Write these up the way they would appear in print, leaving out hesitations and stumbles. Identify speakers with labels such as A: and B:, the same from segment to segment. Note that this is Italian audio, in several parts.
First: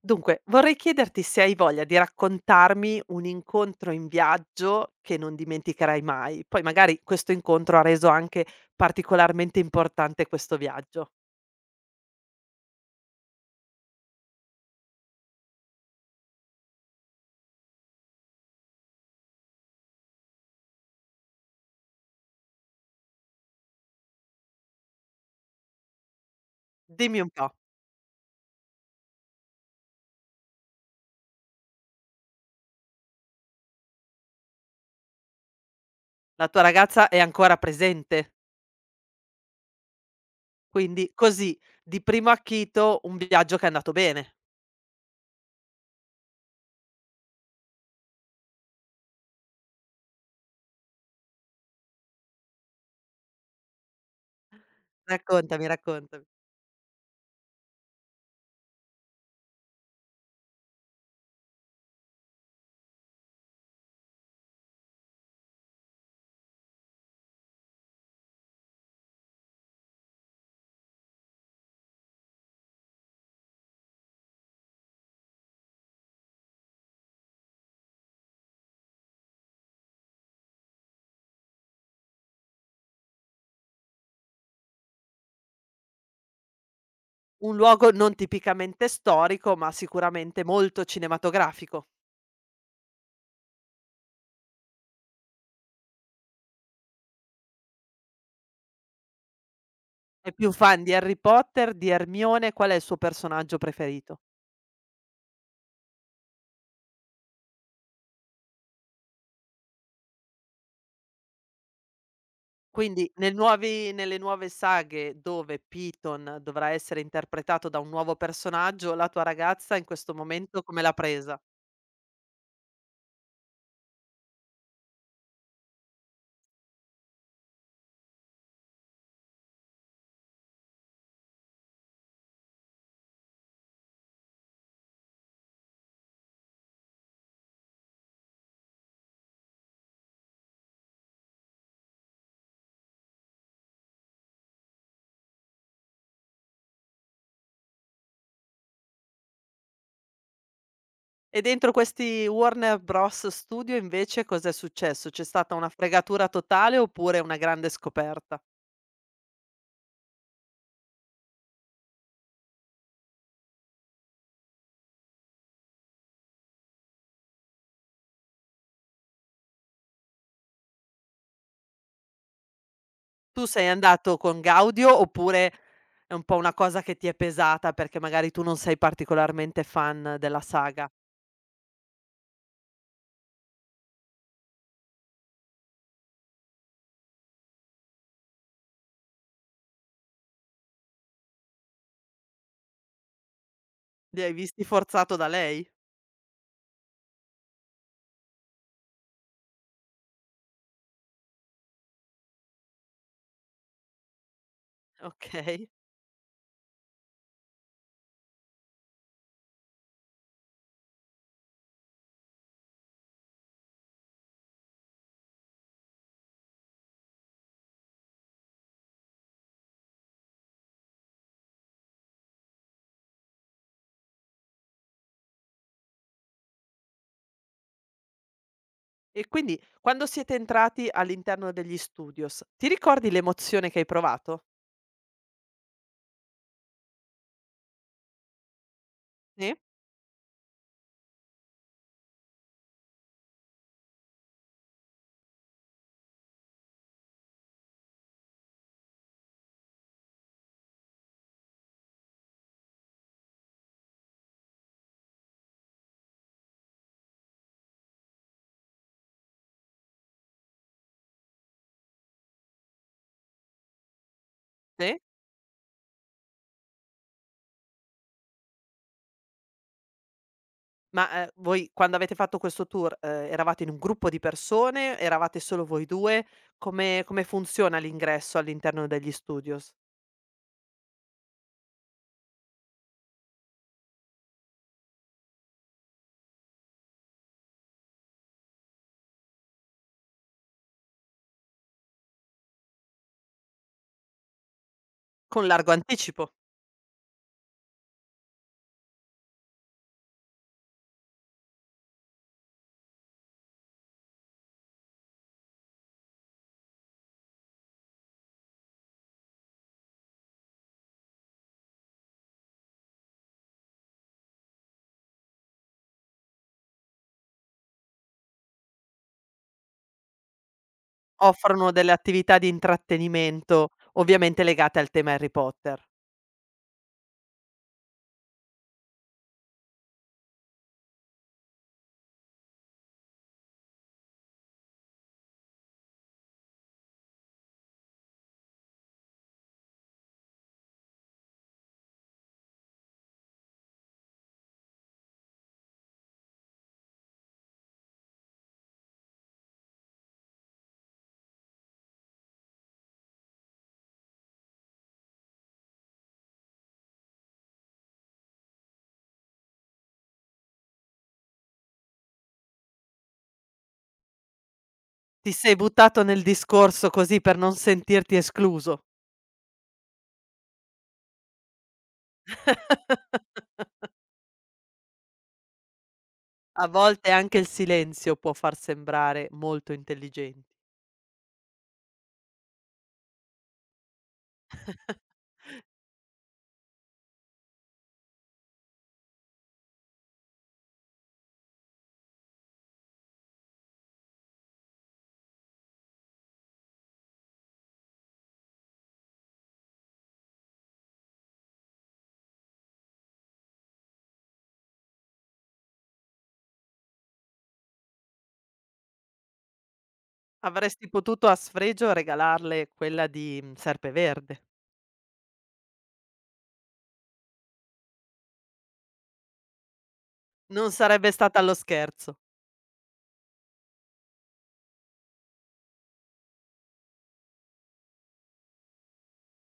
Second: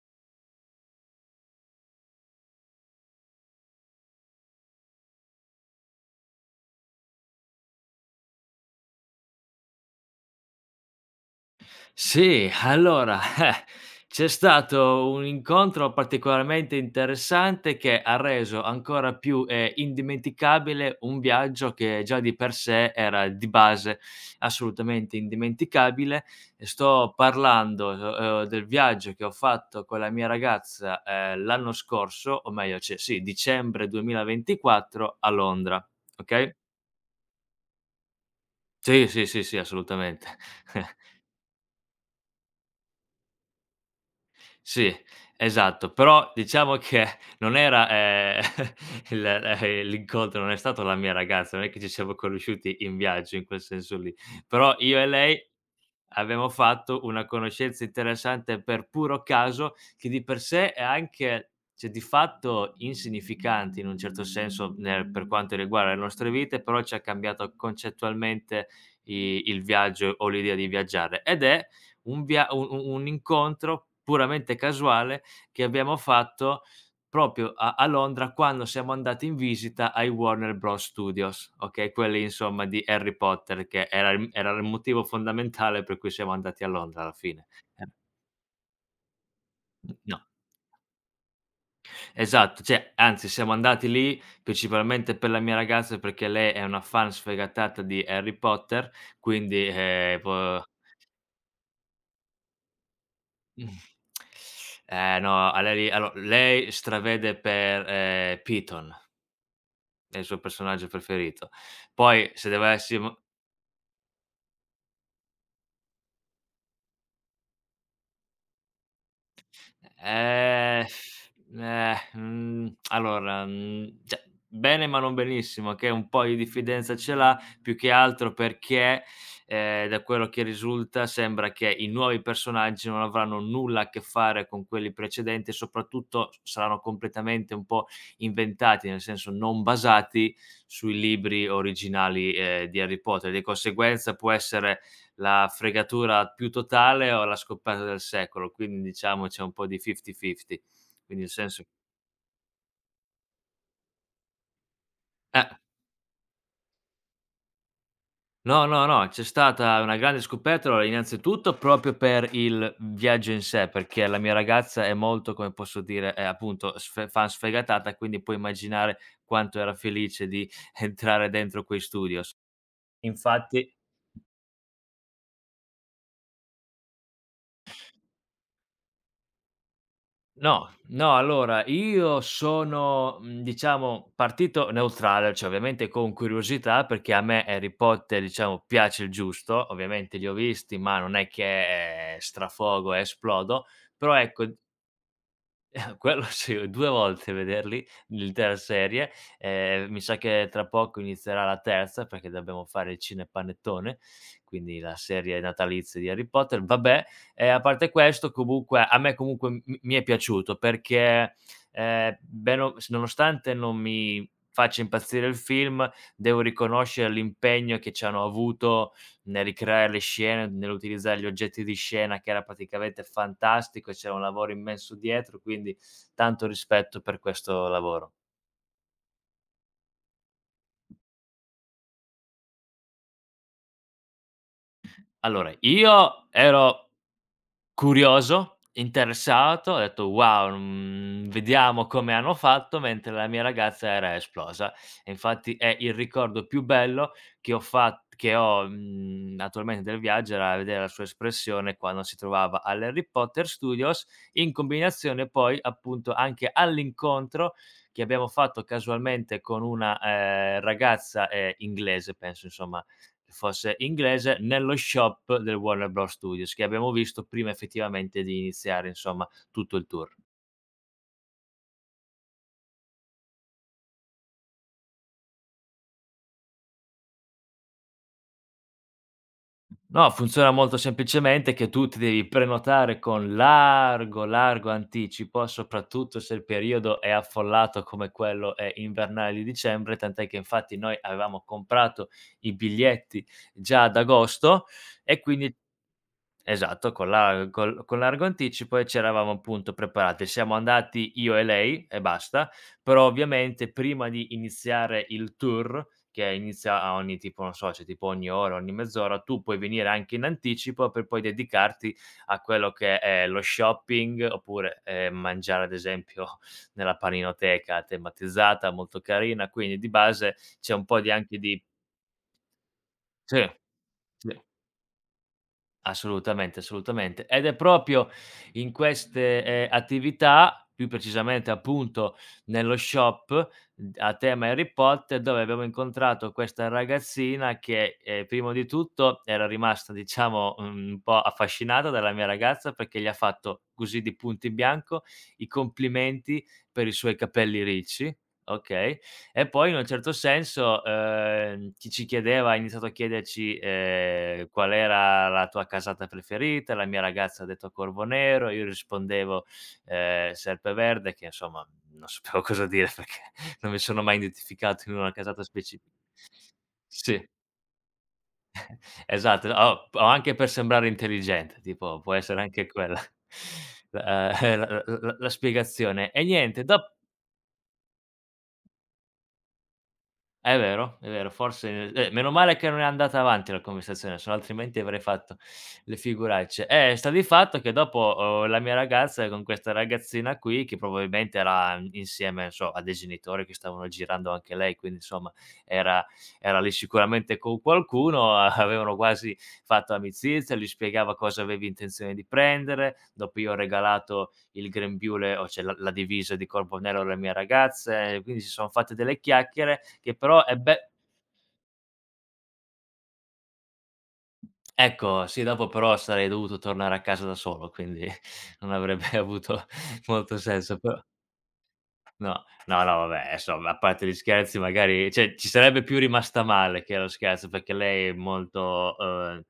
A: Dunque, vorrei chiederti se hai voglia di raccontarmi un incontro in viaggio che non dimenticherai mai. Poi magari questo incontro ha reso anche particolarmente importante questo viaggio.
B: Sì, allora, c'è stato un incontro particolarmente interessante che ha reso ancora più, indimenticabile un viaggio che già di per sé era di base assolutamente indimenticabile, e sto
A: Dimmi un po',
B: parlando, del viaggio che ho fatto con la mia ragazza, l'anno scorso, o meglio, cioè sì, dicembre 2024 a Londra,
A: la
B: okay?
A: tua ragazza è ancora presente?
B: Sì, sì, sì, sì, assolutamente.
A: Quindi così, di primo acchito, un viaggio che è andato bene.
B: Sì, esatto, però diciamo che non era, il l'incontro non è stato la mia ragazza, non è che ci siamo conosciuti in viaggio in quel senso lì, però io e lei
A: Raccontami, raccontami.
B: abbiamo fatto una conoscenza interessante per puro caso, che di per sé è anche cioè di fatto insignificante in un certo senso nel per quanto riguarda le nostre vite, però ci ha cambiato concettualmente i il viaggio o l'idea di viaggiare ed è un via u u un incontro puramente casuale che abbiamo fatto proprio a Londra quando siamo andati in visita ai Warner Bros Studios, okay, quelli insomma di Harry Potter che era il motivo fondamentale per cui siamo andati a Londra alla fine.
A: Un
B: Eh,
A: luogo non tipicamente storico, ma
B: no.
A: sicuramente molto cinematografico.
B: Esatto, cioè anzi siamo andati lì principalmente per la mia ragazza perché lei è una fan sfegatata di Harry Potter, quindi,
A: È più
B: po
A: fan di Harry Potter, di Hermione, qual è il suo personaggio
B: Mh.
A: preferito?
B: Eh no, a lei lì allo lei stravede per, Piton, è il suo personaggio preferito. Poi se
A: Quindi
B: dovessimo.
A: nel nuovi nelle nuove saghe dove Piton dovrà essere interpretato da un nuovo personaggio, la tua ragazza in questo momento come
B: Ehm,
A: l'ha presa?
B: mhmm, allora, mhmm, cioè bene ma non benissimo, che un po' di diffidenza ce l'ha, più che altro perché, da quello che risulta sembra che i nuovi personaggi non avranno nulla a che fare con quelli precedenti e soprattutto s saranno completamente un po' inventati, nel senso non basati sui libri originali, di Harry Potter. Di conseguenza può essere la fregatura più totale o la scoperta del secolo, quindi diciamo c'è un po' di fifty-fifty. Quindi nel
A: E
B: senso
A: dentro questi Warner Bros. Studio invece cos'è successo? C'è
B: eh,
A: stata una fregatura totale oppure una grande scoperta?
B: no, no, no, c'è stata una grande scoperta, allora innanzitutto proprio per il viaggio in sé, perché la mia ragazza è molto, come posso dire, è appunto sfe fan sfegatata, quindi puoi immaginare quanto era felice di entrare dentro quei studios.
A: Tu sei
B: Infatti.
A: andato con gaudio oppure è un po' una cosa che ti è pesata perché magari tu non sei particolarmente fan della
B: No,
A: saga?
B: no, allora io sono, diciamo partito neutrale, cioè ovviamente con curiosità perché a me Harry Potter, diciamo, piace il giusto, ovviamente li ho visti, ma non è che strafogo e esplodo, però
A: Li hai
B: ecco.
A: visti forzato da lei?
B: Quello sì, 2 volte vederli, l'intera serie, mi sa che tra poco inizierà la terza, perché dobbiamo fare il cinepanettone, quindi la serie
A: Okay.
B: natalizia di Harry Potter. Vabbè, a parte questo comunque a me comunque m mi è piaciuto perché, bene o s nonostante non mi faccia impazzire il film, devo riconoscere l'impegno che ci hanno avuto nel ricreare le scene, nell'utilizzare gli oggetti di scena che era praticamente fantastico e c'era un lavoro immenso dietro, quindi tanto rispetto per questo lavoro.
A: E quindi quando siete entrati all'interno degli studios, ti ricordi l'emozione che hai provato?
B: Allora, io ero curioso,
A: Sì,
B: interessato, ho detto: "Wow, vediamo come hanno fatto", mentre la mia ragazza era esplosa. E infatti è il ricordo più bello che ho, attualmente del viaggio era vedere la sua espressione quando si trovava all'Harry Potter Studios, in combinazione poi, appunto, anche all'incontro che abbiamo fatto casualmente con una, ragazza, inglese, penso insomma fosse inglese, nello
A: sì.
B: shop del Warner Bros. Studios, che abbiamo visto prima effettivamente di iniziare, insomma, tutto il tour.
A: Ma, voi quando avete fatto questo tour, eravate in un gruppo di persone? Eravate solo voi 2? Come come funziona l'ingresso all'interno degli studios?
B: No, funziona molto semplicemente che tu ti devi prenotare con largo, largo anticipo, soprattutto se il periodo è affollato come quello invernale di dicembre, tant'è che infatti noi avevamo comprato i biglietti già ad agosto e
A: Con
B: quindi.
A: largo anticipo.
B: Esatto, con la col con largo anticipo e c'eravamo appunto preparati. Siamo andati io e lei e basta, però ovviamente prima di iniziare il tour, che inizia a ogni tipo non so, c'è tipo ogni ora, ogni mezz'ora, tu puoi venire anche in anticipo per poi dedicarti a quello che è lo shopping, oppure, mangiare ad esempio nella paninoteca tematizzata, molto carina, quindi di base c'è un po' di anche di.
A: Offrono delle attività di
B: Sì,
A: intrattenimento,
B: sì.
A: ovviamente legate al tema Harry Potter.
B: Assolutamente, assolutamente. Ed è proprio in queste, attività, più precisamente appunto nello shop d a tema Harry Potter, dove abbiamo incontrato questa ragazzina che, primo di tutto era rimasta diciamo, un po' affascinata dalla mia ragazza perché gli ha fatto così di punto in bianco i complimenti per i suoi capelli ricci, okay? E poi in un certo senso, chi ci chiedeva ha iniziato a chiederci, qual era la tua casata preferita, la mia ragazza ha detto Corvo Nero, io rispondevo, Serpeverde che insomma non sapevo cosa dire perché non mi sono mai identificato in una
A: Ti
B: casata
A: sei
B: speci.
A: buttato nel discorso così
B: Sì,
A: per non sentirti escluso.
B: esatto, o anche per sembrare intelligente, tipo può essere anche quella la spiegazione. E niente,
A: A
B: dop.
A: volte anche il silenzio può far sembrare molto intelligen
B: È vero, forse meno male che non è andata avanti la conversazione, sennò altrimenti avrei fatto le figuracce. Sta di fatto che dopo, la mia ragazza con questa ragazzina qui, che probabilmente era insieme, non so, a dei genitori che stavano girando anche lei, quindi insomma era era lì sicuramente con qualcuno, avevano quasi fatto amicizia, gli spiegava cosa avevi intenzione di prendere, dopo io ho regalato il grembiule o cioè la divisa di corpo nero alle mie ragazze, e quindi si son fatte delle chiacchiere che però e beh
A: Avresti potuto a sfregio regalarle quella di, mhmm, Serpeverde.
B: ecco, sì, dopo però sarei dovuto tornare a casa da solo, quindi non avrebbe avuto molto
A: Non
B: senso, però.
A: sarebbe stata allo scherzo.
B: No, no, no, vabbè, adesso a parte gli scherzi magari cioè ci sarebbe più rimasta male che lo scherzo, perché lei è molto,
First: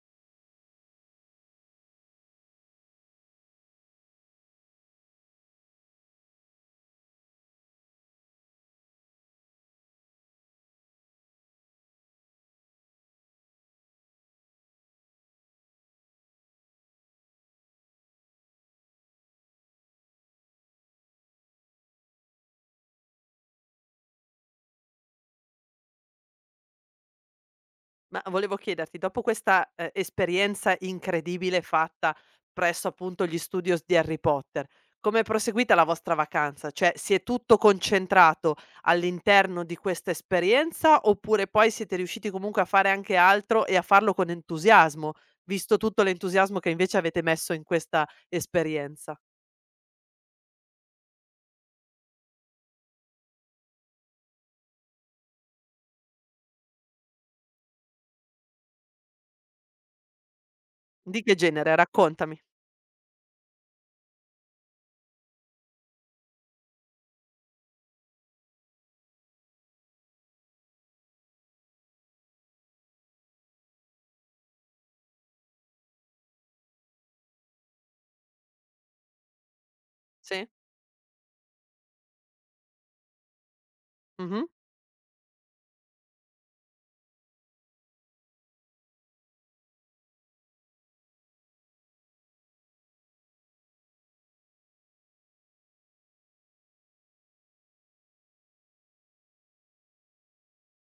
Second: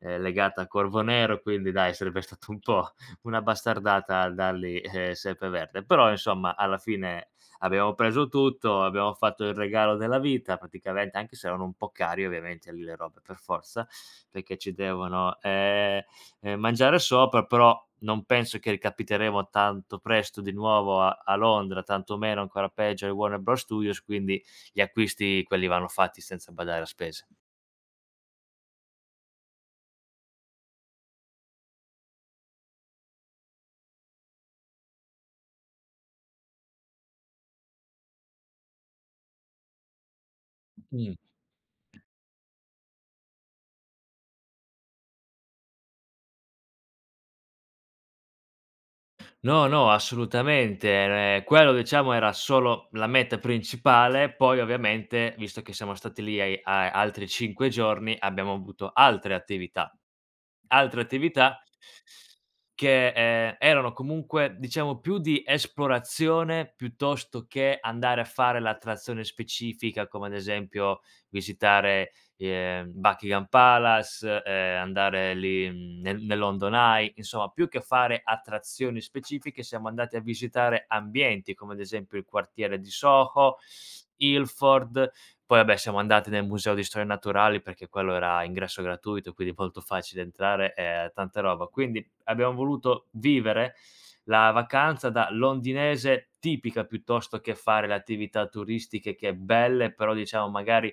B: legata a Corvo Nero, quindi dai, sarebbe stato un po' una bastardata dargli, Sempreverde. Però insomma alla fine abbiamo preso tutto, abbiamo fatto il regalo della vita praticamente, anche se erano un po' cari ovviamente lì le robe per forza, perché ci devono mangiare sopra, però non penso che ricapiteremo tanto presto di nuovo a Londra, tantomeno ancora peggio ai Warner Bros. Studios, quindi gli acquisti quelli vanno fatti senza badare a spese.
A: Ma volevo chiederti, dopo questa, esperienza incredibile fatta presso appunto gli studios di Harry Potter, com'è proseguita la vostra vacanza? Cioè, si è tutto concentrato all'interno di questa esperienza,
B: Mh.
A: oppure poi siete riusciti comunque a fare anche altro e a farlo con entusiasmo, visto tutto l'entusiasmo che invece avete messo in questa esperienza?
B: No, no, assolutamente. Quello diciamo era solo la meta principale, poi ovviamente, visto che siamo stati lì ai a altri 5 giorni, abbiamo avuto altre attività. Altre
A: Di che
B: attività
A: genere? Raccontami.
B: che, erano comunque diciamo più di esplorazione, piuttosto che andare a fare l'attrazione specifica, come ad esempio visitare Buckingham Palace, andare lì, nel London Eye, insomma più che fare attrazioni specifiche siamo andati a
A: Sì.
B: visitare ambienti, come ad esempio il quartiere di Soho,
A: Mh-mh.
B: Ilford, poi vabbè siamo andati nel museo di storia naturale perché quello era a ingresso gratuito, quindi molto facile entrare, tanta roba. Quindi abbiamo voluto vivere la vacanza da londinese tipica piuttosto che fare le attività turistiche che è belle, però diciamo magari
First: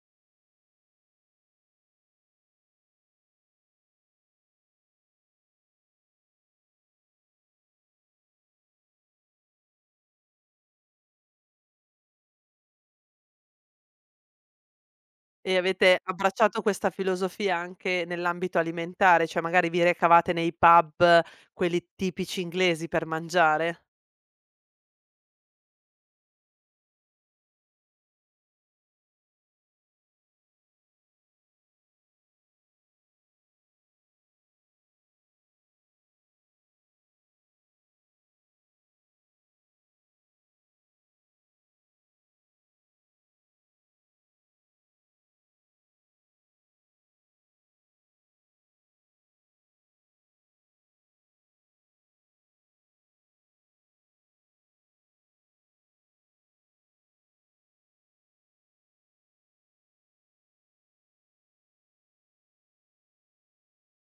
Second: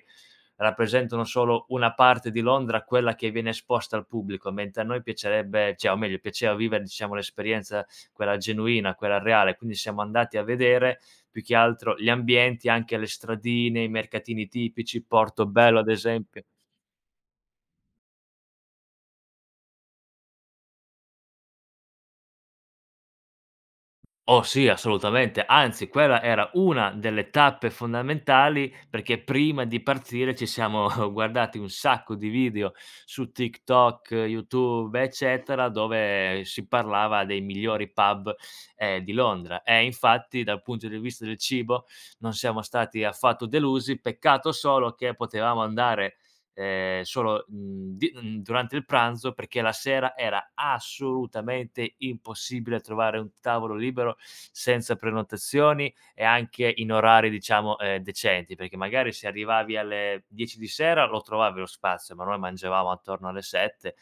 B: rappresentano solo una parte di Londra, quella che viene esposta al pubblico, mentre a noi piacerebbe cioè o meglio piaceva vivere, diciamo, l'esperienza quella genuina, quella reale, quindi siamo andati a vedere più che altro gli ambienti, anche le stradine, i mercatini tipici,
A: E
B: Portobello ad
A: avete
B: esempio.
A: abbracciato questa filosofia anche nell'ambito alimentare, cioè magari vi recavate nei pub, quelli tipici inglesi per mangiare?
B: Oh sì, assolutamente. Anzi, quella era una delle tappe fondamentali, perché prima di partire ci siamo guardati un sacco di video su TikTok, YouTube, eccetera, dove si parlava dei migliori pub, di Londra. E infatti, dal punto di vista del cibo non siamo stati affatto delusi. Peccato solo che potevamo andare solo, durante il pranzo, perché la sera era assolutamente impossibile trovare un tavolo libero senza prenotazioni e anche in orari diciamo, decenti, perché magari se arrivavi alle 10 di sera lo trovavi lo spazio, ma noi mangiavamo attorno alle 7,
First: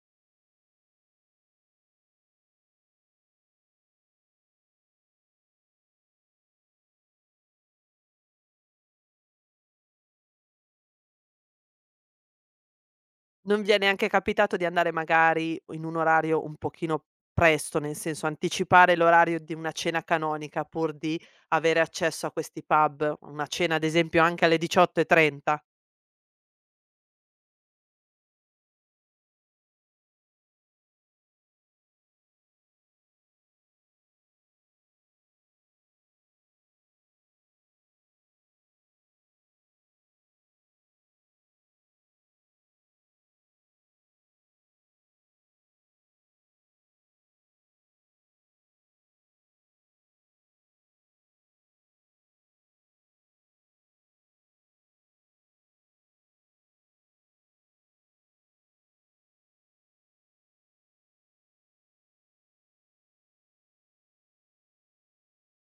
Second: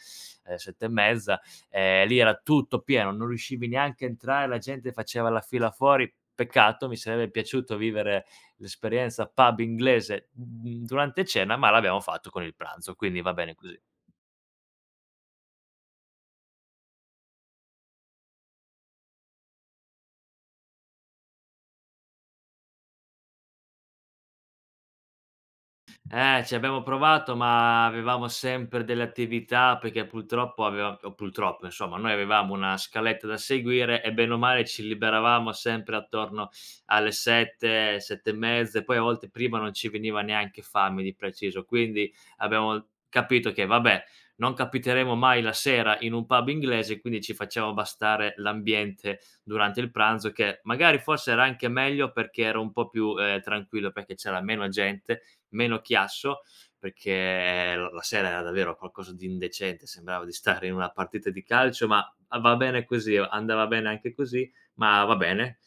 B: 7 e mezza, lì era tutto pieno, non riuscivi neanche a entrare, la gente faceva la fila fuori. Peccato, mi sarebbe piaciuto vivere l'esperienza pub inglese, durante cena, ma l'abbiamo fatto con il pranzo, quindi va bene
A: Non vi è
B: così.
A: neanche capitato di andare magari in un orario un pochino presto, nel senso anticipare l'orario di una cena canonica pur di avere accesso a questi pub, una cena ad esempio anche alle 18:30?
B: Ci abbiamo provato, ma avevamo sempre delle attività perché purtroppo aveva o purtroppo insomma, noi avevamo una scaletta da seguire e bene o male ci liberavamo sempre attorno alle 7, 7 e mezza e poi a volte prima non ci veniva neanche fame di preciso. Quindi abbiamo capito che vabbè, non capiteremo mai la sera in un pub inglese, quindi ci facciamo bastare l'ambiente durante il pranzo che magari forse era anche meglio perché era un po' più, tranquillo, perché c'era meno gente meno chiasso, perché l la sera era davvero qualcosa di indecente, sembrava di stare in una partita di calcio, ma a va bene così, andava bene anche così, ma va bene,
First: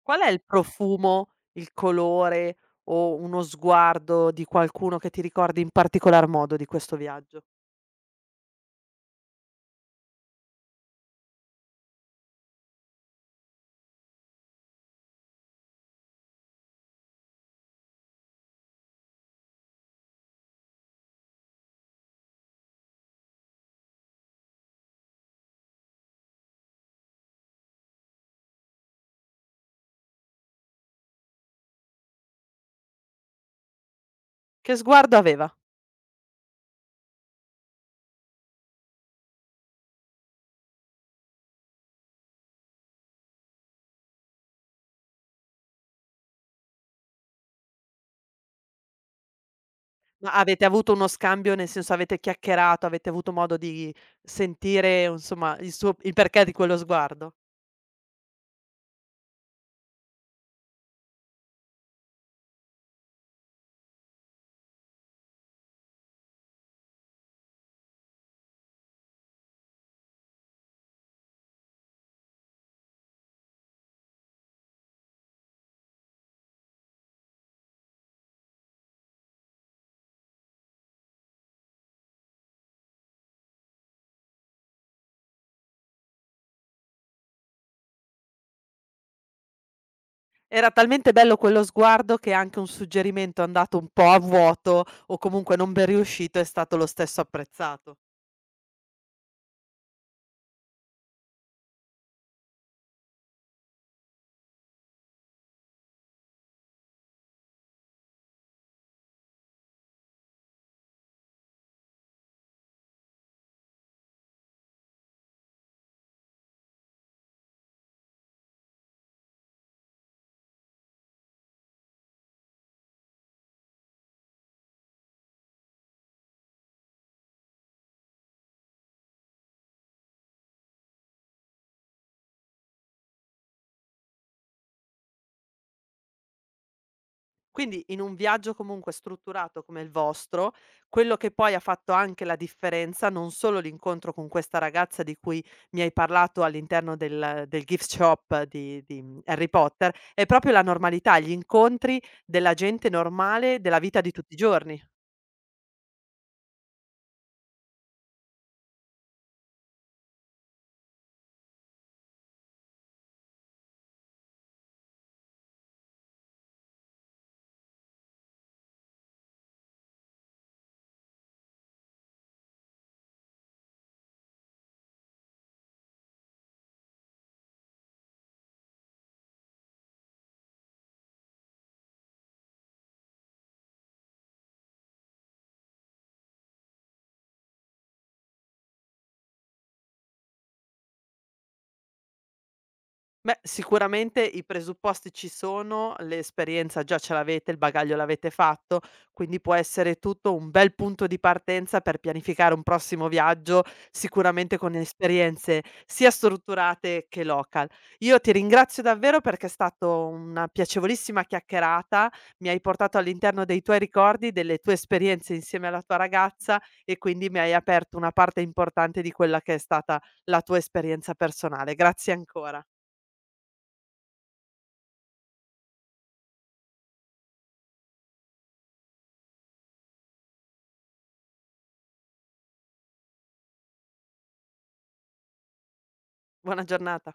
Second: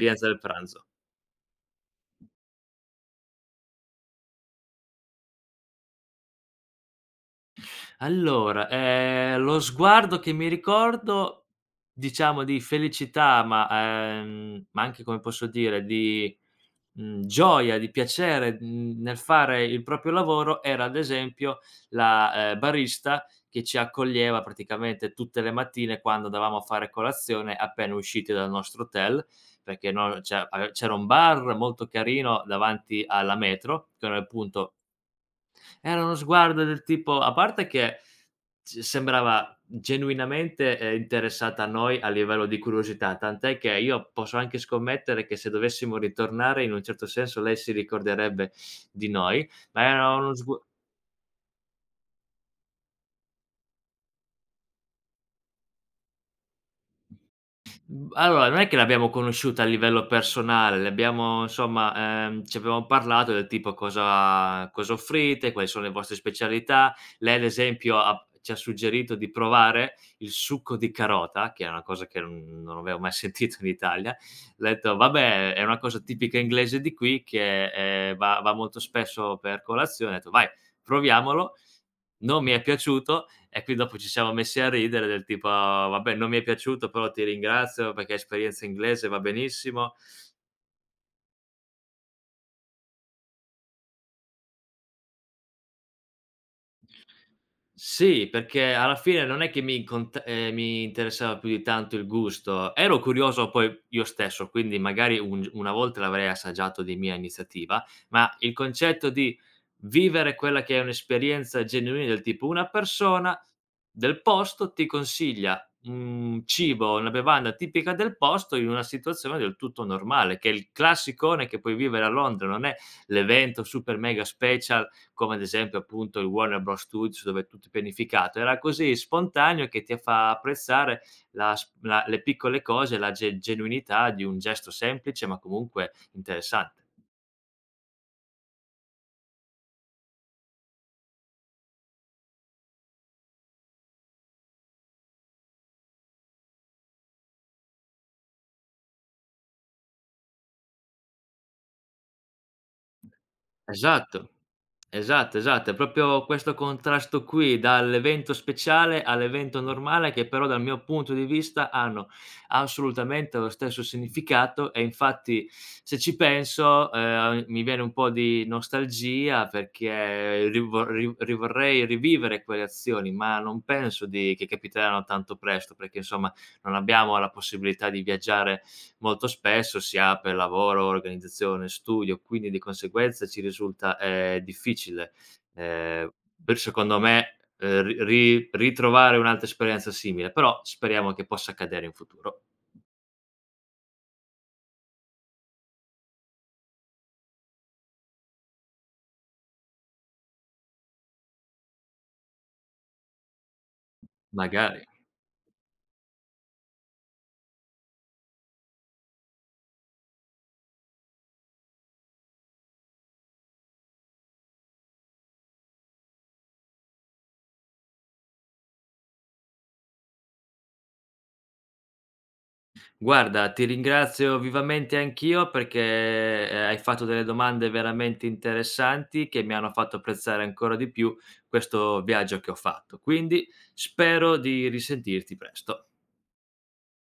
A: Qual è
B: del
A: il
B: pranzo.
A: profumo, il colore o uno sguardo di qualcuno che ti ricordi in particolar modo di questo viaggio?
B: Allora, lo sguardo che mi ricordo, diciamo di felicità, ma anche come posso dire, di gioia, di piacere, nel fare il proprio lavoro era ad esempio la, barista che ci accoglieva praticamente tutte le mattine quando andavamo a fare colazione appena usciti dal nostro hotel, perché no c'era un bar molto carino davanti alla metro, che era appunto
A: Che sguardo aveva?
B: era uno sguardo del tipo a parte che S sembrava genuinamente, interessata a noi a livello di curiosità, tant'è che io posso anche scommettere che se dovessimo ritornare in un certo senso lei si ricorderebbe di noi, ma era
A: Ma
B: uno sgu.
A: avete avuto uno scambio, nel senso avete chiacchierato, avete avuto modo di sentire, o insomma, il suo il perché di quello sguardo?
B: Mhmm, allora non è che l'abbiamo conosciuta a livello personale, le abbiamo insomma, ci abbiamo parlato del tipo: "Cosa offrite? Quali sono le vostre specialità?" Lei ad esempio ha ci ha suggerito di provare il succo di carota, che è una cosa che non avevo mai sentito in Italia. Le ho detto: "Vabbè, è una cosa tipica inglese di qui che, va molto spesso per colazione." Ho detto: "Vai, proviamolo." Non mi è piaciuto e qui dopo ci siamo messi a ridere del tipo: "Ah, "Vabbè non mi è piaciuto però ti ringrazio perché esperienza inglese va benissimo.
A: Era talmente bello quello sguardo che anche un suggerimento andato un po' a vuoto o comunque non ben riuscito è stato lo stesso apprezzato.
B: Sì, perché alla fine non è che mi interessava più di tanto il gusto. Ero curioso poi io stesso, quindi magari un g una volta l'avrei assaggiato di mia iniziativa, ma il concetto di vivere quella che è un'esperienza genuina del tipo una persona del posto ti consiglia un cibo, una bevanda tipica del posto in una situazione del tutto normale, che è il classicone che puoi vivere a Londra, non è l'evento super mega special come ad esempio appunto il Warner Bros. Studios dove è tutto pianificato, era così spontaneo che ti fa apprezzare la s la le piccole cose, la ge genuinità di un gesto semplice, ma comunque interessante.
A: Quindi in un viaggio comunque strutturato come il vostro, quello che poi ha fatto anche la differenza, non solo l'incontro con questa ragazza di cui mi hai parlato all'interno del del gift shop di, mhmm, Harry Potter, è proprio la normalità, gli incontri della gente normale, della vita di
B: Esatto.
A: tutti i giorni.
B: Esatto, esatto, è proprio questo contrasto qui, dall'evento speciale all'evento normale, che però dal mio punto di vista hanno assolutamente lo stesso significato e infatti se ci penso, mi viene un po' di nostalgia perché rivorrei rivivere quelle azioni, ma non penso di che capiteranno tanto presto, perché insomma non abbiamo la possibilità di viaggiare molto spesso si ha per lavoro, organizzazione, studio, quindi di conseguenza ci risulta, difficile. Ehm, per secondo me, ri ri ritrovare un'altra esperienza simile, però speriamo che possa accadere in futuro,
A: Beh, sicuramente i presupposti ci sono, l'esperienza già ce l'avete, il bagaglio l'avete fatto, quindi può essere tutto un bel punto di partenza per pianificare un prossimo viaggio, sicuramente con
B: magari.
A: esperienze sia strutturate che local. Io ti ringrazio davvero perché è stata una piacevolissima chiacchierata, mi hai portato all'interno dei tuoi ricordi, delle tue esperienze insieme alla tua ragazza e quindi mi hai aperto una parte importante di quella che è stata la tua esperienza personale. Grazie ancora.
B: Guarda, ti ringrazio vivamente anch'io perché, hai fatto delle domande veramente interessanti che mi hanno fatto apprezzare ancora di più questo viaggio che ho fatto. Quindi spero di risentirti presto.
A: Buona giornata.